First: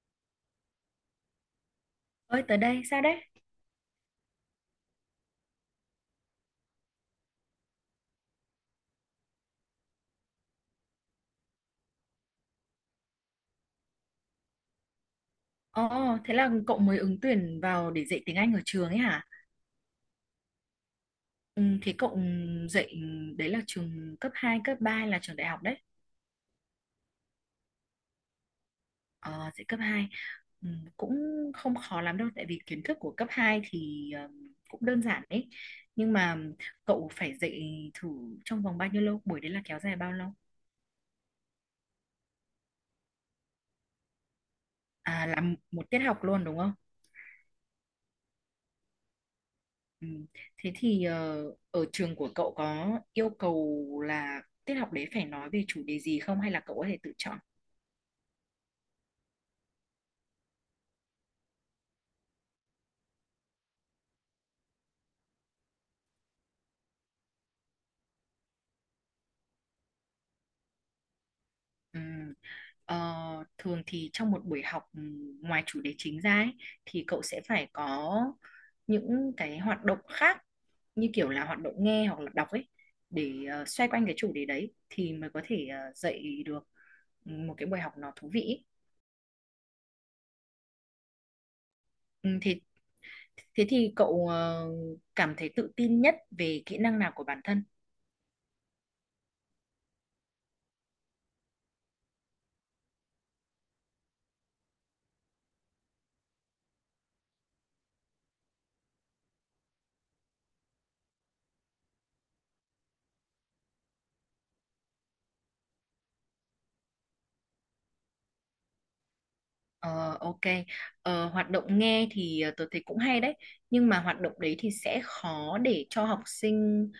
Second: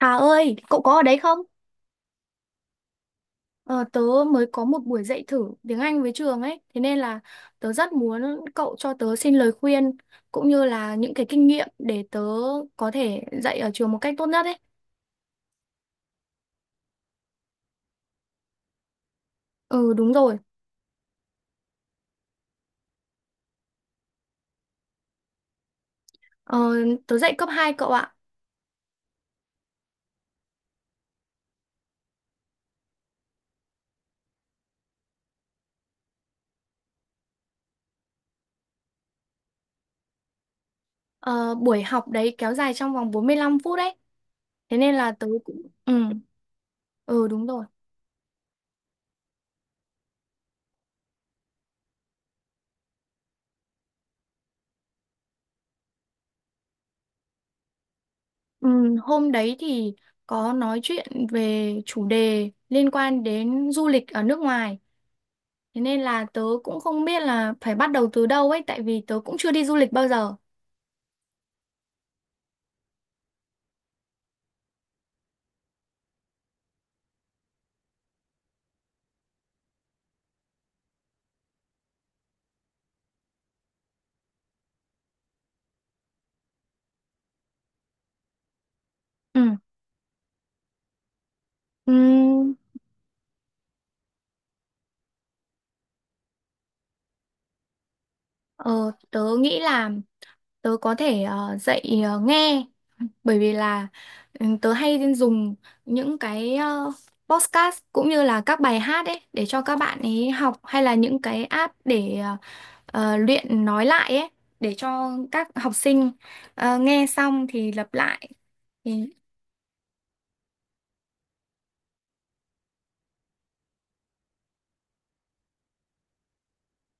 Hà ơi, cậu có ở đấy không? Ơi tới đây sao đấy? Ờ, tớ mới có một buổi dạy thử tiếng Anh với trường ấy, thế nên là tớ rất muốn cậu cho tớ xin lời khuyên cũng như là những cái kinh nghiệm để tớ có thể dạy ở trường một cách tốt nhất ấy. Ồ, thế là cậu mới ứng tuyển vào để dạy tiếng Anh ở trường ấy hả? Ừ, đúng rồi. Ừ, thế cậu dạy đấy là trường cấp 2 cấp 3 hay là trường đại học đấy. ờ, Tớ dạy cấp hai, cậu ạ. Ờ, dạy cấp hai. Ừ, cũng không khó lắm đâu tại vì kiến thức của cấp 2 thì cũng đơn giản đấy. Nhưng mà cậu phải dạy thử trong vòng bao nhiêu lâu? Buổi đấy là kéo dài bao lâu? Ờ, buổi học đấy kéo dài trong vòng 45 phút đấy, thế nên là À, tớ là cũng. một Ừ, tiết học luôn đúng không? ừ đúng rồi. Ừ. Thế thì ở trường của cậu có yêu cầu là tiết học đấy phải nói về chủ đề gì không hay là cậu có thể tự chọn? Ừ, hôm đấy thì có nói chuyện về chủ đề liên quan đến du lịch ở nước ngoài. Thế nên là tớ cũng không biết là phải bắt đầu từ đâu ấy, tại vì tớ cũng chưa đi du lịch bao giờ. Ừ. Ờ, thường thì trong một buổi học ngoài chủ đề chính ra ấy, thì cậu sẽ phải có những cái hoạt động khác như kiểu là hoạt động nghe hoặc là đọc ấy để xoay quanh cái chủ đề đấy thì mới có thể dạy được một cái buổi học nó thú vị ấy. Ừ. Ừ, Ừm, thế thế thì cậu cảm thấy tự tin nhất về kỹ năng nào của bản thân? ờ, Tớ nghĩ là tớ có thể dạy nghe, bởi vì là tớ hay dùng những cái podcast cũng như là các bài hát ấy để cho các bạn ấy học, hay là những cái app để luyện nói lại ấy để cho các học sinh nghe xong thì lặp lại. Thì. Ờ, ok. Ờ, hoạt động nghe thì tôi thấy cũng hay đấy. Nhưng mà hoạt động đấy thì sẽ khó để cho học sinh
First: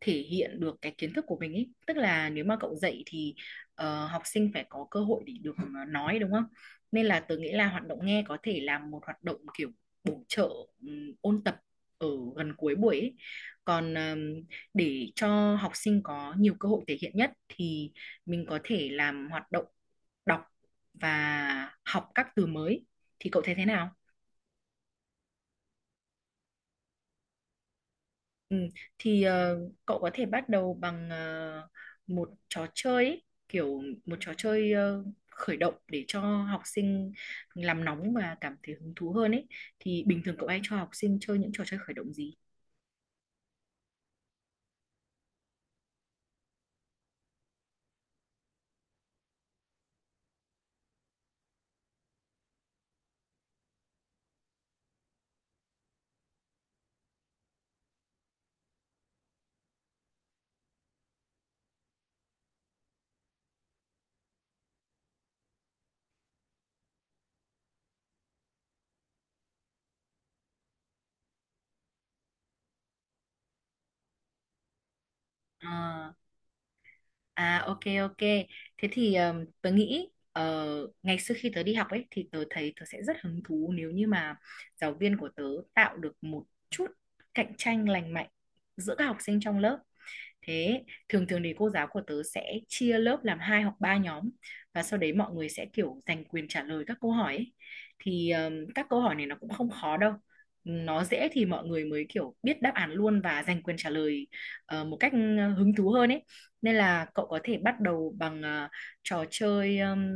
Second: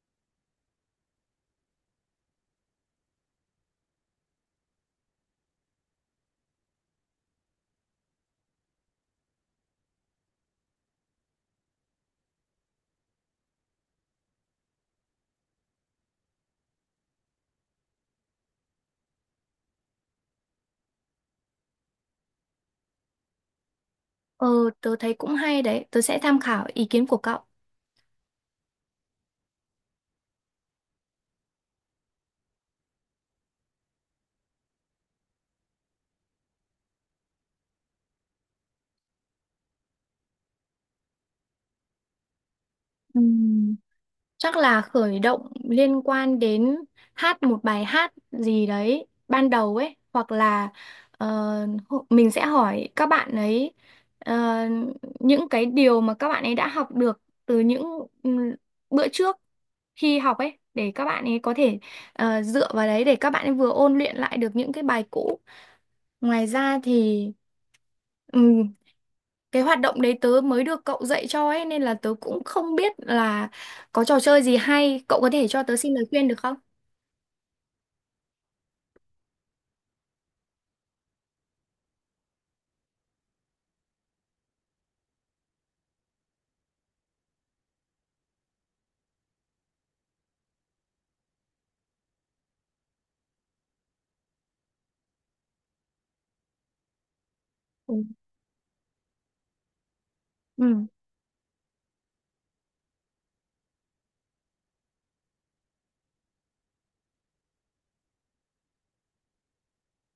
thể hiện được cái kiến thức của mình ấy. Tức là nếu mà cậu dạy thì học sinh phải có cơ hội để được nói đúng không? Nên là tôi nghĩ là hoạt động nghe có thể là một hoạt động kiểu bổ trợ, ôn tập ở gần cuối buổi ấy. Còn để cho học sinh có nhiều cơ hội thể hiện nhất thì mình có thể làm hoạt động đọc và học các từ mới, thì cậu thấy thế nào? ờ, Tớ thấy cũng hay đấy, tớ sẽ tham khảo ý kiến của cậu. Ừ, thì cậu có thể bắt đầu bằng một trò chơi ấy, kiểu một trò chơi khởi động để cho học sinh làm nóng và cảm thấy hứng thú hơn ấy. Thì bình thường cậu hay cho học sinh chơi những trò chơi khởi động gì? Ừm, Chắc là khởi động liên quan đến hát một bài hát gì đấy ban đầu ấy, hoặc là ờ, mình sẽ hỏi các bạn ấy ờ, những cái điều mà các bạn ấy đã học được từ những ừm, bữa trước khi học ấy để các bạn ấy có thể dựa vào đấy để các bạn ấy vừa ôn luyện lại được những cái bài cũ. Ngoài ra thì cái hoạt động đấy tớ mới được cậu dạy cho ấy, nên là tớ cũng không biết là có trò chơi gì hay, cậu có thể cho Ờ, tớ xin lời khuyên được không? à, ok ok. Thế thì tớ nghĩ ngày xưa khi tớ đi học ấy thì tớ thấy tớ sẽ rất hứng thú nếu như mà giáo viên của tớ tạo được một chút cạnh tranh lành mạnh giữa các học sinh trong lớp. Thế thường thường thì cô giáo của tớ sẽ chia lớp làm hai hoặc ba nhóm và sau đấy mọi người sẽ kiểu giành quyền trả lời các câu hỏi ấy. Ừ. Thì các câu hỏi này nó cũng không khó đâu. Ừ. Nó dễ thì mọi người mới kiểu biết đáp án luôn và giành quyền trả lời một cách hứng thú hơn ấy. Nên là cậu có thể bắt đầu bằng trò chơi,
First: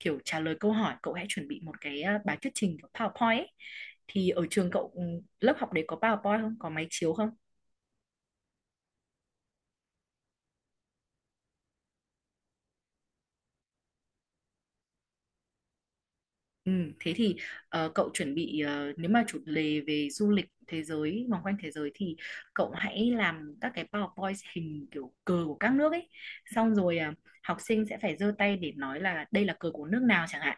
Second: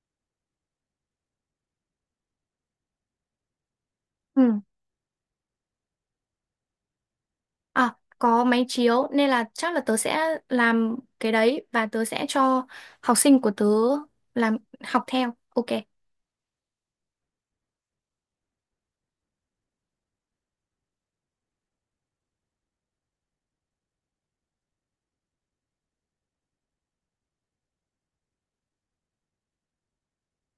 kiểu trả lời câu hỏi. Cậu hãy chuẩn bị một cái bài thuyết trình của PowerPoint ấy. Thì ở Ừ. trường cậu, lớp học đấy có PowerPoint không? Có máy chiếu không? À, có máy chiếu nên là chắc là tớ sẽ làm cái đấy, và tớ sẽ cho học sinh của tớ làm học theo. Ok. Ừ, thế thì cậu chuẩn bị, nếu mà chủ đề về du lịch thế giới, vòng quanh thế giới, thì cậu hãy làm các cái PowerPoint hình kiểu cờ của các nước ấy, xong rồi học sinh sẽ phải giơ tay để nói là đây là cờ của nước nào chẳng hạn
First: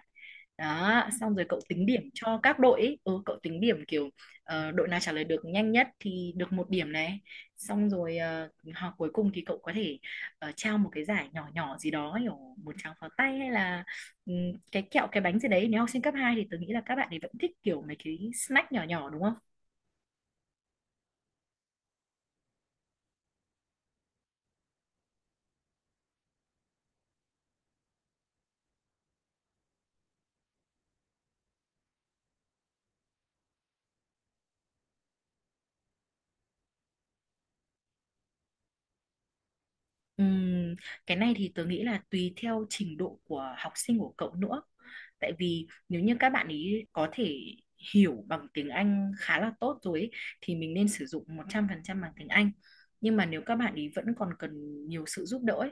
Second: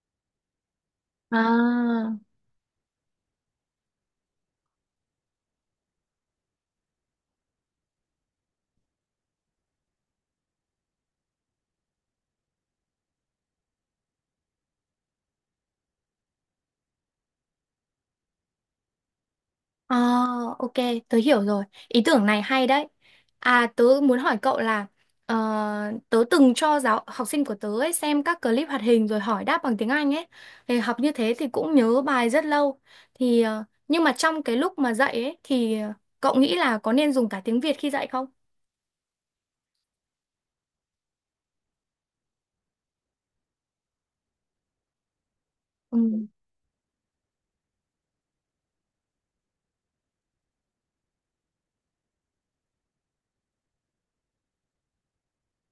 đó. Xong rồi cậu tính điểm À. cho các đội ấy. Ừ, cậu tính điểm kiểu đội nào trả lời được nhanh nhất thì được một điểm này, xong rồi hoặc cuối cùng thì cậu có thể trao một cái giải nhỏ nhỏ gì đó kiểu một tràng pháo tay hay là cái kẹo cái bánh gì đấy. Nếu học sinh cấp 2 thì tôi nghĩ là các bạn ấy vẫn thích kiểu mấy cái snack nhỏ nhỏ đúng không? À, ok, tớ hiểu rồi. Ý tưởng này hay đấy. À, tớ muốn hỏi cậu là ờ, tớ từng cho giáo học sinh của tớ ấy xem các clip hoạt hình rồi hỏi đáp bằng tiếng Anh ấy. Thì học như thế thì cũng nhớ bài rất lâu. Thì nhưng mà trong cái lúc mà dạy ấy thì cậu nghĩ là có nên dùng cả tiếng Việt khi dạy không? Ừm, cái này thì tớ nghĩ là tùy theo trình độ của học sinh của cậu nữa. Tại vì Ừ, nếu như các bạn ý có thể hiểu bằng tiếng Anh khá là tốt rồi ấy, thì mình nên sử dụng 100% bằng tiếng Anh. Nhưng mà nếu các bạn ý vẫn còn cần nhiều sự giúp đỡ ấy,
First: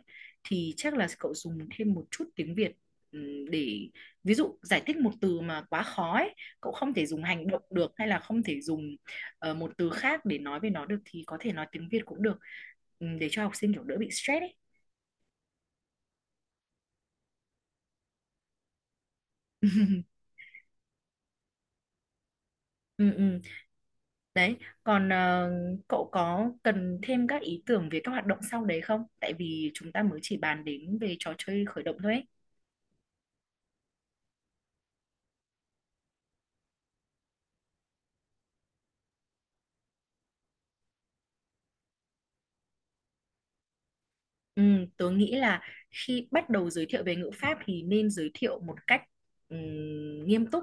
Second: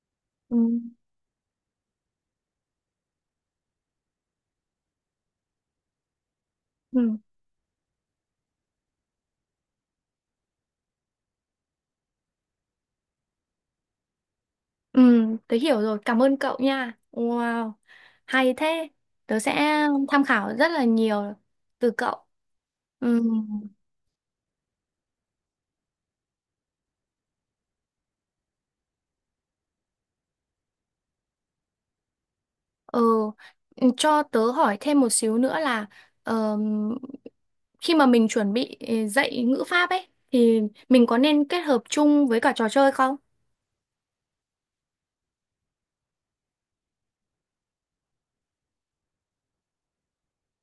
ừ, thì chắc là cậu dùng thêm một chút tiếng Việt, để ví dụ giải thích một từ mà quá khó ấy, cậu không thể ừ, dùng hành động được hay là không thể dùng một từ khác để nói về nó được, thì có thể nói tiếng Việt cũng được, để cho học sinh kiểu đỡ bị stress ấy. ừ, tớ hiểu rồi. Cảm ơn cậu nha. Wow, hay thế. Tớ sẽ tham khảo rất là nhiều từ cậu. Ừ, Ừ. ừ. Đấy, còn cậu có cần thêm các ý tưởng về các hoạt động sau đấy không, tại vì chúng ta mới chỉ bàn đến về trò chơi khởi động thôi ấy. Ờ, cho tớ hỏi thêm một xíu nữa là ờm, khi mà mình chuẩn bị dạy ngữ pháp ấy thì mình có nên kết hợp chung với cả trò chơi không? Ừ, tớ nghĩ là khi bắt đầu giới thiệu về ngữ pháp thì nên giới thiệu một cách nghiêm túc.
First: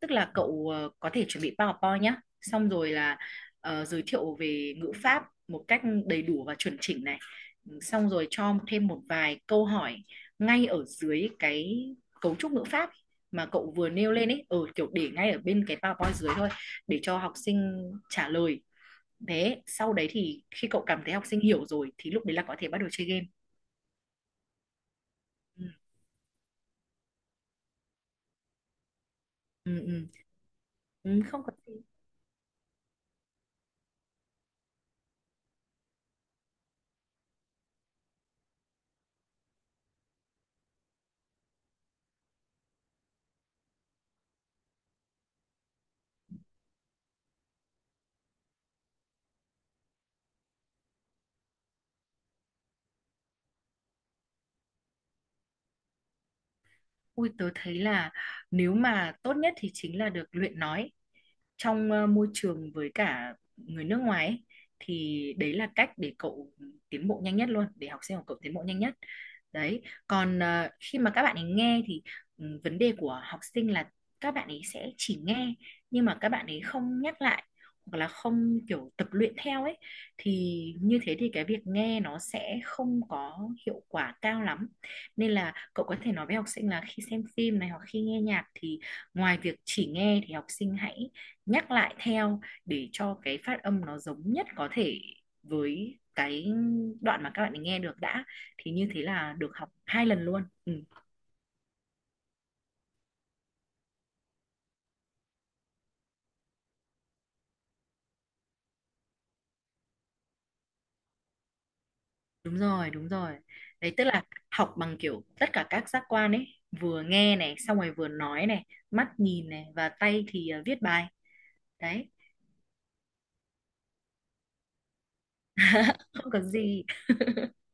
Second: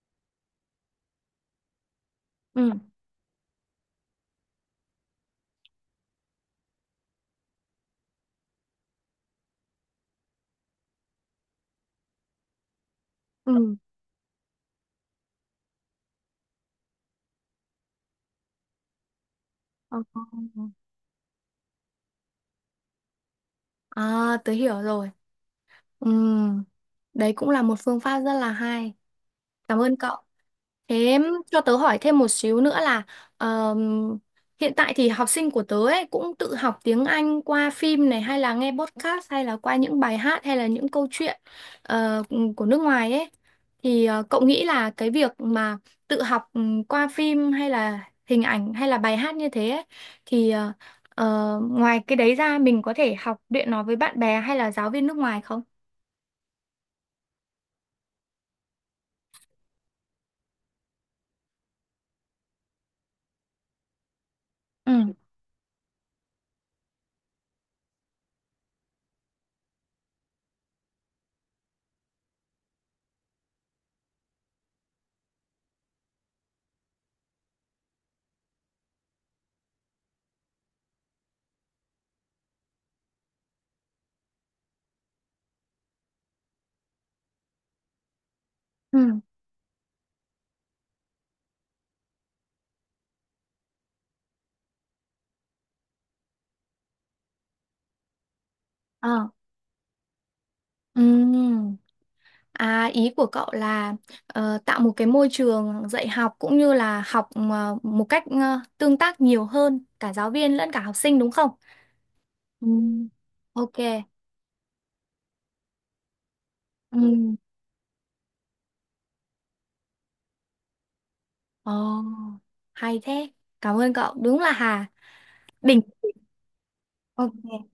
Tức là cậu có thể chuẩn bị PowerPoint nhé. Xong Ừ. rồi là giới thiệu về ngữ pháp một cách đầy đủ và chuẩn chỉnh này. Ừ, xong rồi cho thêm một vài câu hỏi ngay ở dưới cái cấu trúc ngữ pháp mà cậu Ừ. vừa nêu lên ấy, ở kiểu để ngay ở bên cái PowerPoint dưới thôi, để cho học sinh trả lời. Thế sau Ờ. đấy thì khi Ờ. cậu cảm thấy học sinh hiểu rồi thì lúc đấy là có thể bắt đầu chơi game. À, tớ hiểu rồi. Ừ. Đấy cũng là một phương pháp rất là hay. Cảm Ừ, ơn ừ. cậu. Thế Ừ, không có cho gì. tớ hỏi thêm một xíu nữa là ờm, hiện tại thì học sinh của tớ ấy cũng tự học tiếng Anh qua phim này, hay là nghe podcast, hay là qua những bài hát, hay là những câu chuyện ờ, của nước ngoài ấy. Thì cậu nghĩ là cái việc mà tự học qua phim hay là hình ảnh hay là bài hát như thế ấy, thì ngoài cái đấy ra mình có thể học luyện nó với bạn bè hay là giáo viên nước ngoài không? Ui, tớ thấy là nếu mà tốt nhất thì chính là được luyện nói trong môi trường với cả người nước ngoài ấy, Ừ. thì đấy là cách để cậu tiến bộ nhanh nhất luôn, để học sinh của cậu tiến bộ nhanh nhất. Đấy, còn khi mà các bạn ấy nghe thì, vấn đề của học sinh là các bạn ấy sẽ chỉ nghe nhưng mà các bạn ấy không nhắc lại hoặc là không kiểu tập luyện theo ấy, thì như thế thì cái việc nghe nó sẽ không có hiệu quả cao lắm. Nên là cậu có thể nói với học sinh là khi xem phim này hoặc khi nghe nhạc thì Ừ. ngoài việc chỉ nghe thì học sinh hãy nhắc lại theo để cho cái phát âm nó giống nhất có thể với cái đoạn mà các bạn ấy nghe được đã. Thì như thế Ờ. là được học 2 lần luôn ừ, Ừ. À, ý của cậu là tạo một cái môi trường dạy học cũng như là học một cách tương tác nhiều hơn cả giáo viên lẫn cả học sinh đúng không? Đúng Ừ. rồi, đúng rồi. Ok. Đấy, tức là học bằng kiểu tất cả các giác quan ấy, Ừ. vừa nghe này xong rồi vừa nói này, mắt nhìn này và tay thì viết bài. Ồ, Đấy. hay thế. Cảm ơn cậu. Đúng là Hà. Đỉnh. Không có gì. Ok.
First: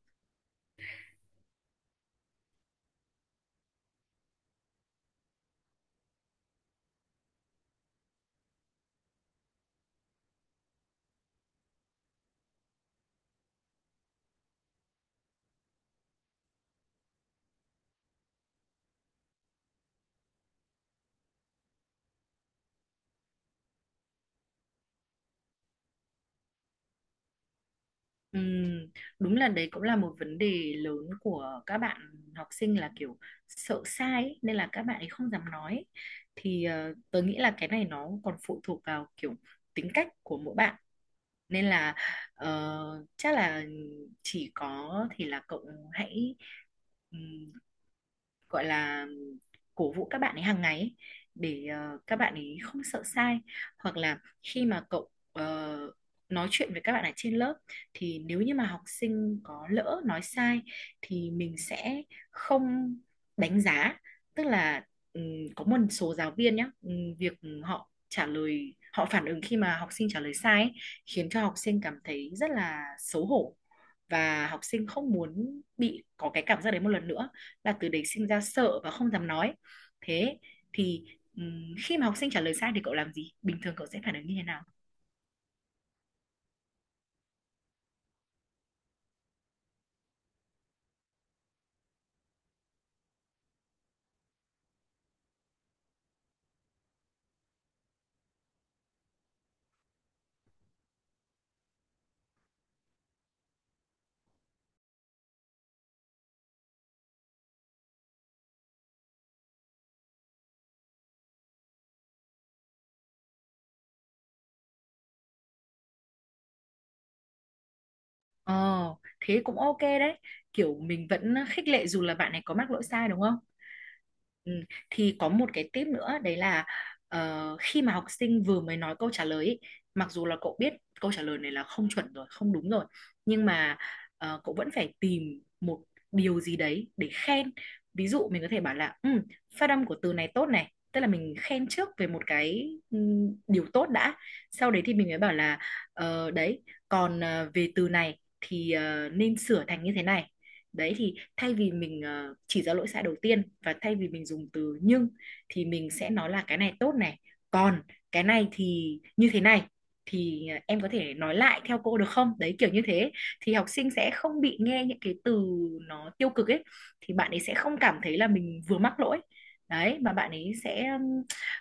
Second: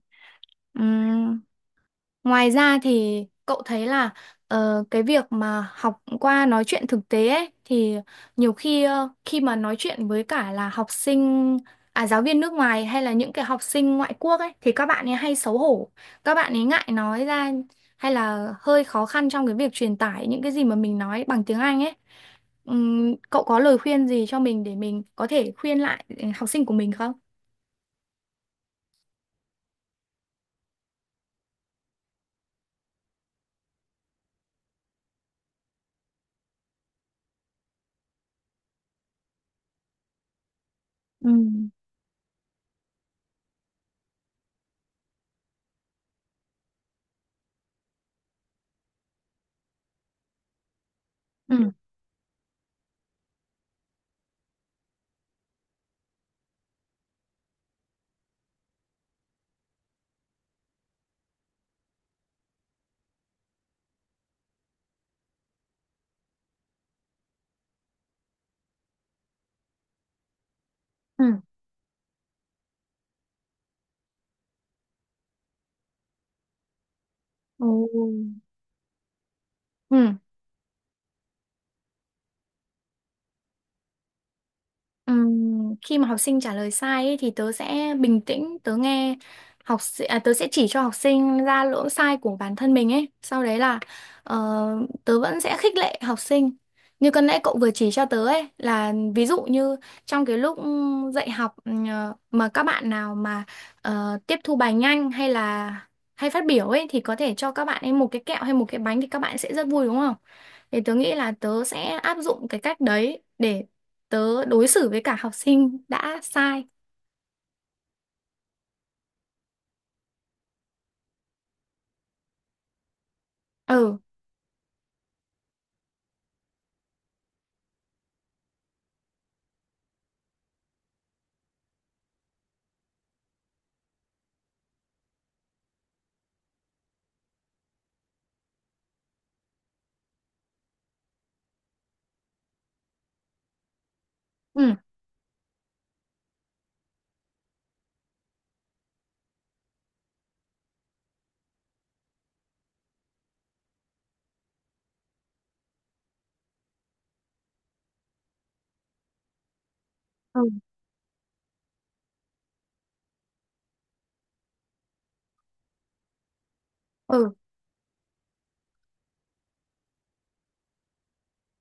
Ừ. Ngoài ra thì cậu thấy là cái việc mà học qua nói chuyện thực tế ấy, thì nhiều khi khi mà nói chuyện với cả là học sinh, à giáo viên nước ngoài hay là những cái học sinh ngoại quốc ấy, thì các bạn ấy hay xấu hổ, các bạn ấy ngại nói ra, hay là hơi khó khăn trong cái việc truyền tải những cái gì mà mình nói bằng tiếng Anh ấy. Cậu có lời khuyên gì cho mình để mình có thể khuyên lại học sinh của mình không? Ừm, đúng là đấy cũng là một vấn đề lớn của các bạn học sinh, là kiểu sợ sai ấy, nên là các bạn ấy không dám nói. Thì tớ nghĩ là cái này nó còn phụ thuộc vào kiểu tính cách của mỗi bạn, Ừ. nên là chắc là chỉ có thì là cậu hãy gọi là cổ vũ các bạn ấy hàng ngày ấy, để Ừ. Các bạn ấy không sợ sai. Hoặc là khi mà cậu nói chuyện với các bạn ở trên lớp thì nếu như mà học sinh có lỡ nói sai thì mình sẽ không đánh giá. Tức là ừm, có một số giáo viên nhá, việc họ trả lời, họ phản ứng khi mà học sinh trả lời sai ấy, khiến Ừ. cho học sinh cảm thấy rất là xấu hổ và học sinh không muốn bị có cái cảm giác đấy một lần nữa, Ồ. là từ đấy sinh ra sợ và không dám nói. Ừ. Thế thì khi mà học sinh trả lời sai thì cậu làm gì, bình thường cậu sẽ phản ứng như thế nào? Khi mà học sinh trả lời sai ấy, thì tớ sẽ bình tĩnh, tớ nghe tớ sẽ chỉ cho học sinh ra lỗi sai của bản thân mình ấy, sau đấy là ờ, tớ vẫn sẽ khích lệ học sinh như cân nãy cậu vừa chỉ cho tớ ấy, là ví dụ như trong cái lúc dạy học mà các bạn nào mà tiếp thu bài nhanh hay là hay phát biểu ấy, thì có thể cho các bạn ấy một cái kẹo hay một cái bánh thì các bạn sẽ rất vui, đúng không? Thì tớ nghĩ là tớ sẽ áp dụng cái cách đấy để tớ đối xử với cả học sinh đã sai. Ờ, thế cũng ok đấy, kiểu mình vẫn khích lệ dù là bạn này có mắc lỗi sai đúng không. Ừ. Ừ, thì có một cái tip nữa đấy là khi mà học sinh vừa mới nói câu trả lời ý, mặc dù là cậu biết câu trả lời này là không chuẩn rồi, không đúng rồi, nhưng mà cậu vẫn phải tìm một điều gì đấy để khen. Ví dụ mình có thể bảo là, phát âm của từ này tốt này, tức là mình khen trước về một cái, điều tốt đã, Ừ. sau đấy thì mình mới bảo là đấy, còn về từ này thì nên sửa thành như thế này. Đấy, thì thay vì mình chỉ ra lỗi sai đầu tiên và thay vì mình dùng từ nhưng, thì mình sẽ nói là cái này tốt này, còn cái này thì như thế này, Ừ. thì em có thể nói lại theo cô được không, đấy kiểu như thế, thì học sinh sẽ không bị nghe những cái từ nó tiêu cực ấy, thì bạn Ừ. ấy sẽ không cảm thấy là mình vừa mắc lỗi. Đấy, mà bạn ấy sẽ ừm,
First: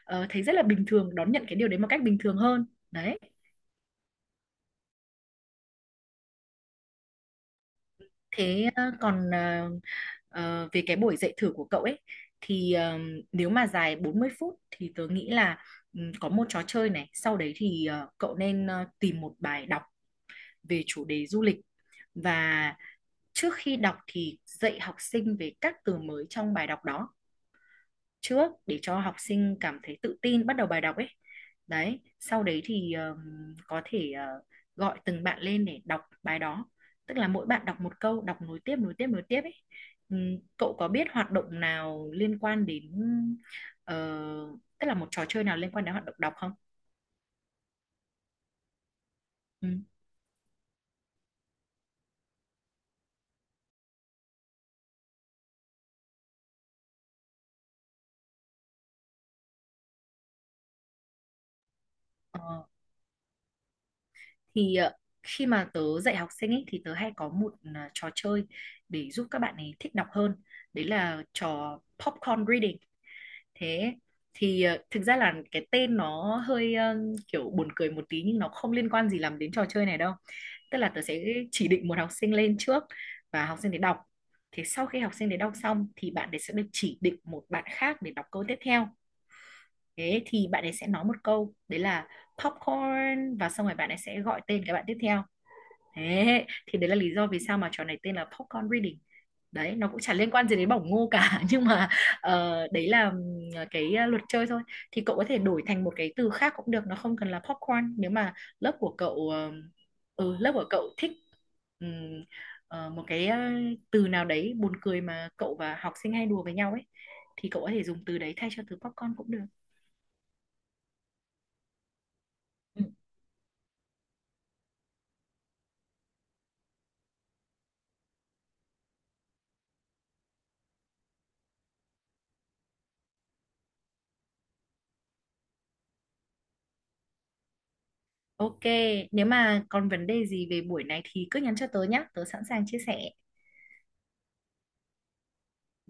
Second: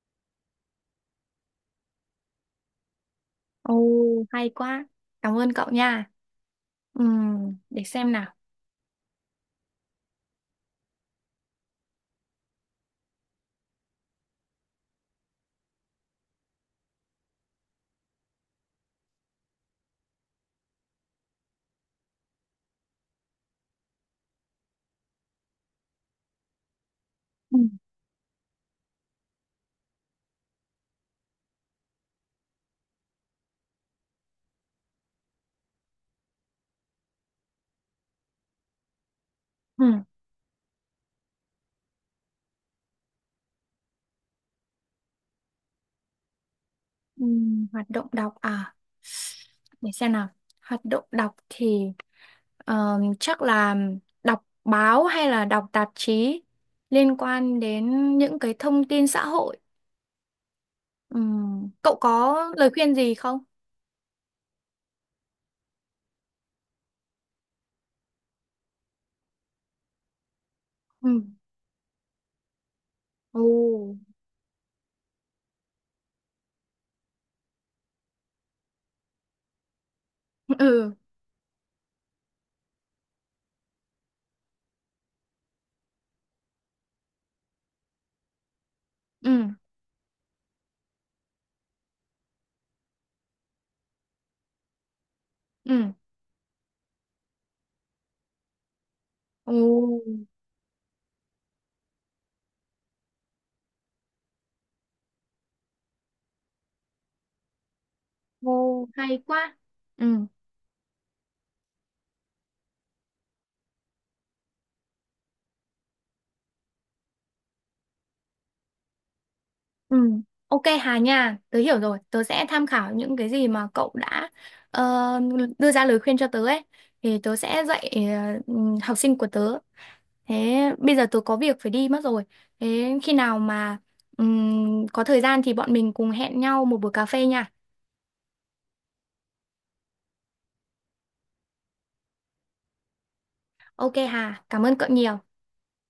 ờ, thấy rất là bình thường, đón nhận cái điều đấy một cách bình thường hơn. Đấy. Ồ, hay quá. Cảm ơn cậu nha. Ừ, để xem nào. Thế về cái buổi dạy thử của cậu ấy thì nếu mà dài 40 phút thì tớ nghĩ là, có một trò chơi này, sau đấy thì cậu nên tìm một bài đọc về chủ đề du lịch, và trước khi đọc thì dạy học sinh về các từ mới trong bài đọc đó Ừ. trước để cho học sinh cảm thấy tự tin bắt đầu bài đọc ấy. Đấy, sau đấy thì có thể gọi từng bạn lên để đọc bài đó, tức là mỗi bạn đọc một câu, đọc nối tiếp nối tiếp nối tiếp ấy. Ừ, Cậu có biết hoạt động nào liên quan đến ờ, tức là một trò chơi nào liên quan đến hoạt động đọc không? ừ. Hoạt động đọc à? Ừ. Để xem nào. Hoạt động đọc thì chắc là đọc báo hay là đọc tạp chí liên quan đến những cái thông tin xã hội. ừ Cậu có ờ, lời khuyên gì không? thì khi mà tớ dạy học sinh ấy, thì tớ hay có một trò chơi để giúp các bạn ấy thích đọc hơn, đấy là Ừ. trò popcorn reading. Ồ. Thế thì thực ra là cái tên nó hơi kiểu buồn cười một tí nhưng nó không liên quan gì lắm đến trò chơi này đâu. Tức là Ừ. tớ sẽ chỉ định một học sinh lên trước và học sinh để đọc, thế sau khi học sinh để đọc xong thì bạn ấy sẽ được chỉ định một bạn khác để đọc câu tiếp theo. Ừ. Thế thì bạn ấy sẽ nói một câu đấy là popcorn và xong rồi bạn ấy sẽ gọi tên cái bạn tiếp theo. Ừ. Thế thì đấy là lý do vì sao mà trò này tên là popcorn reading. Đấy, nó cũng chả Ồ. liên quan gì đến bỏng ngô cả. Nhưng mà đấy là cái luật chơi thôi. Thì cậu có thể đổi thành một cái từ khác cũng được, nó không cần là popcorn nếu mà lớp Ồ, của hay cậu ờ, quá. Ừ, lớp của cậu thích ừm, một cái từ nào đấy buồn cười mà cậu và học sinh hay đùa với nhau ấy, thì cậu có thể dùng từ đấy thay cho từ popcorn cũng được. ừ. Ok Hà nha, tớ hiểu rồi. Tớ sẽ tham Ừ. khảo những cái gì mà cậu đã ờ, đưa ra lời khuyên cho tớ ấy. Thì tớ sẽ dạy học sinh của tớ. Thế bây giờ tớ có việc phải đi mất rồi. Thế khi nào mà có thời gian thì bọn mình cùng hẹn nhau một buổi cà phê nha. Ok, nếu mà còn vấn đề gì về buổi này thì cứ nhắn cho tớ nhé, tớ sẵn sàng chia sẻ. Ok Hà, cảm ơn cậu nhiều.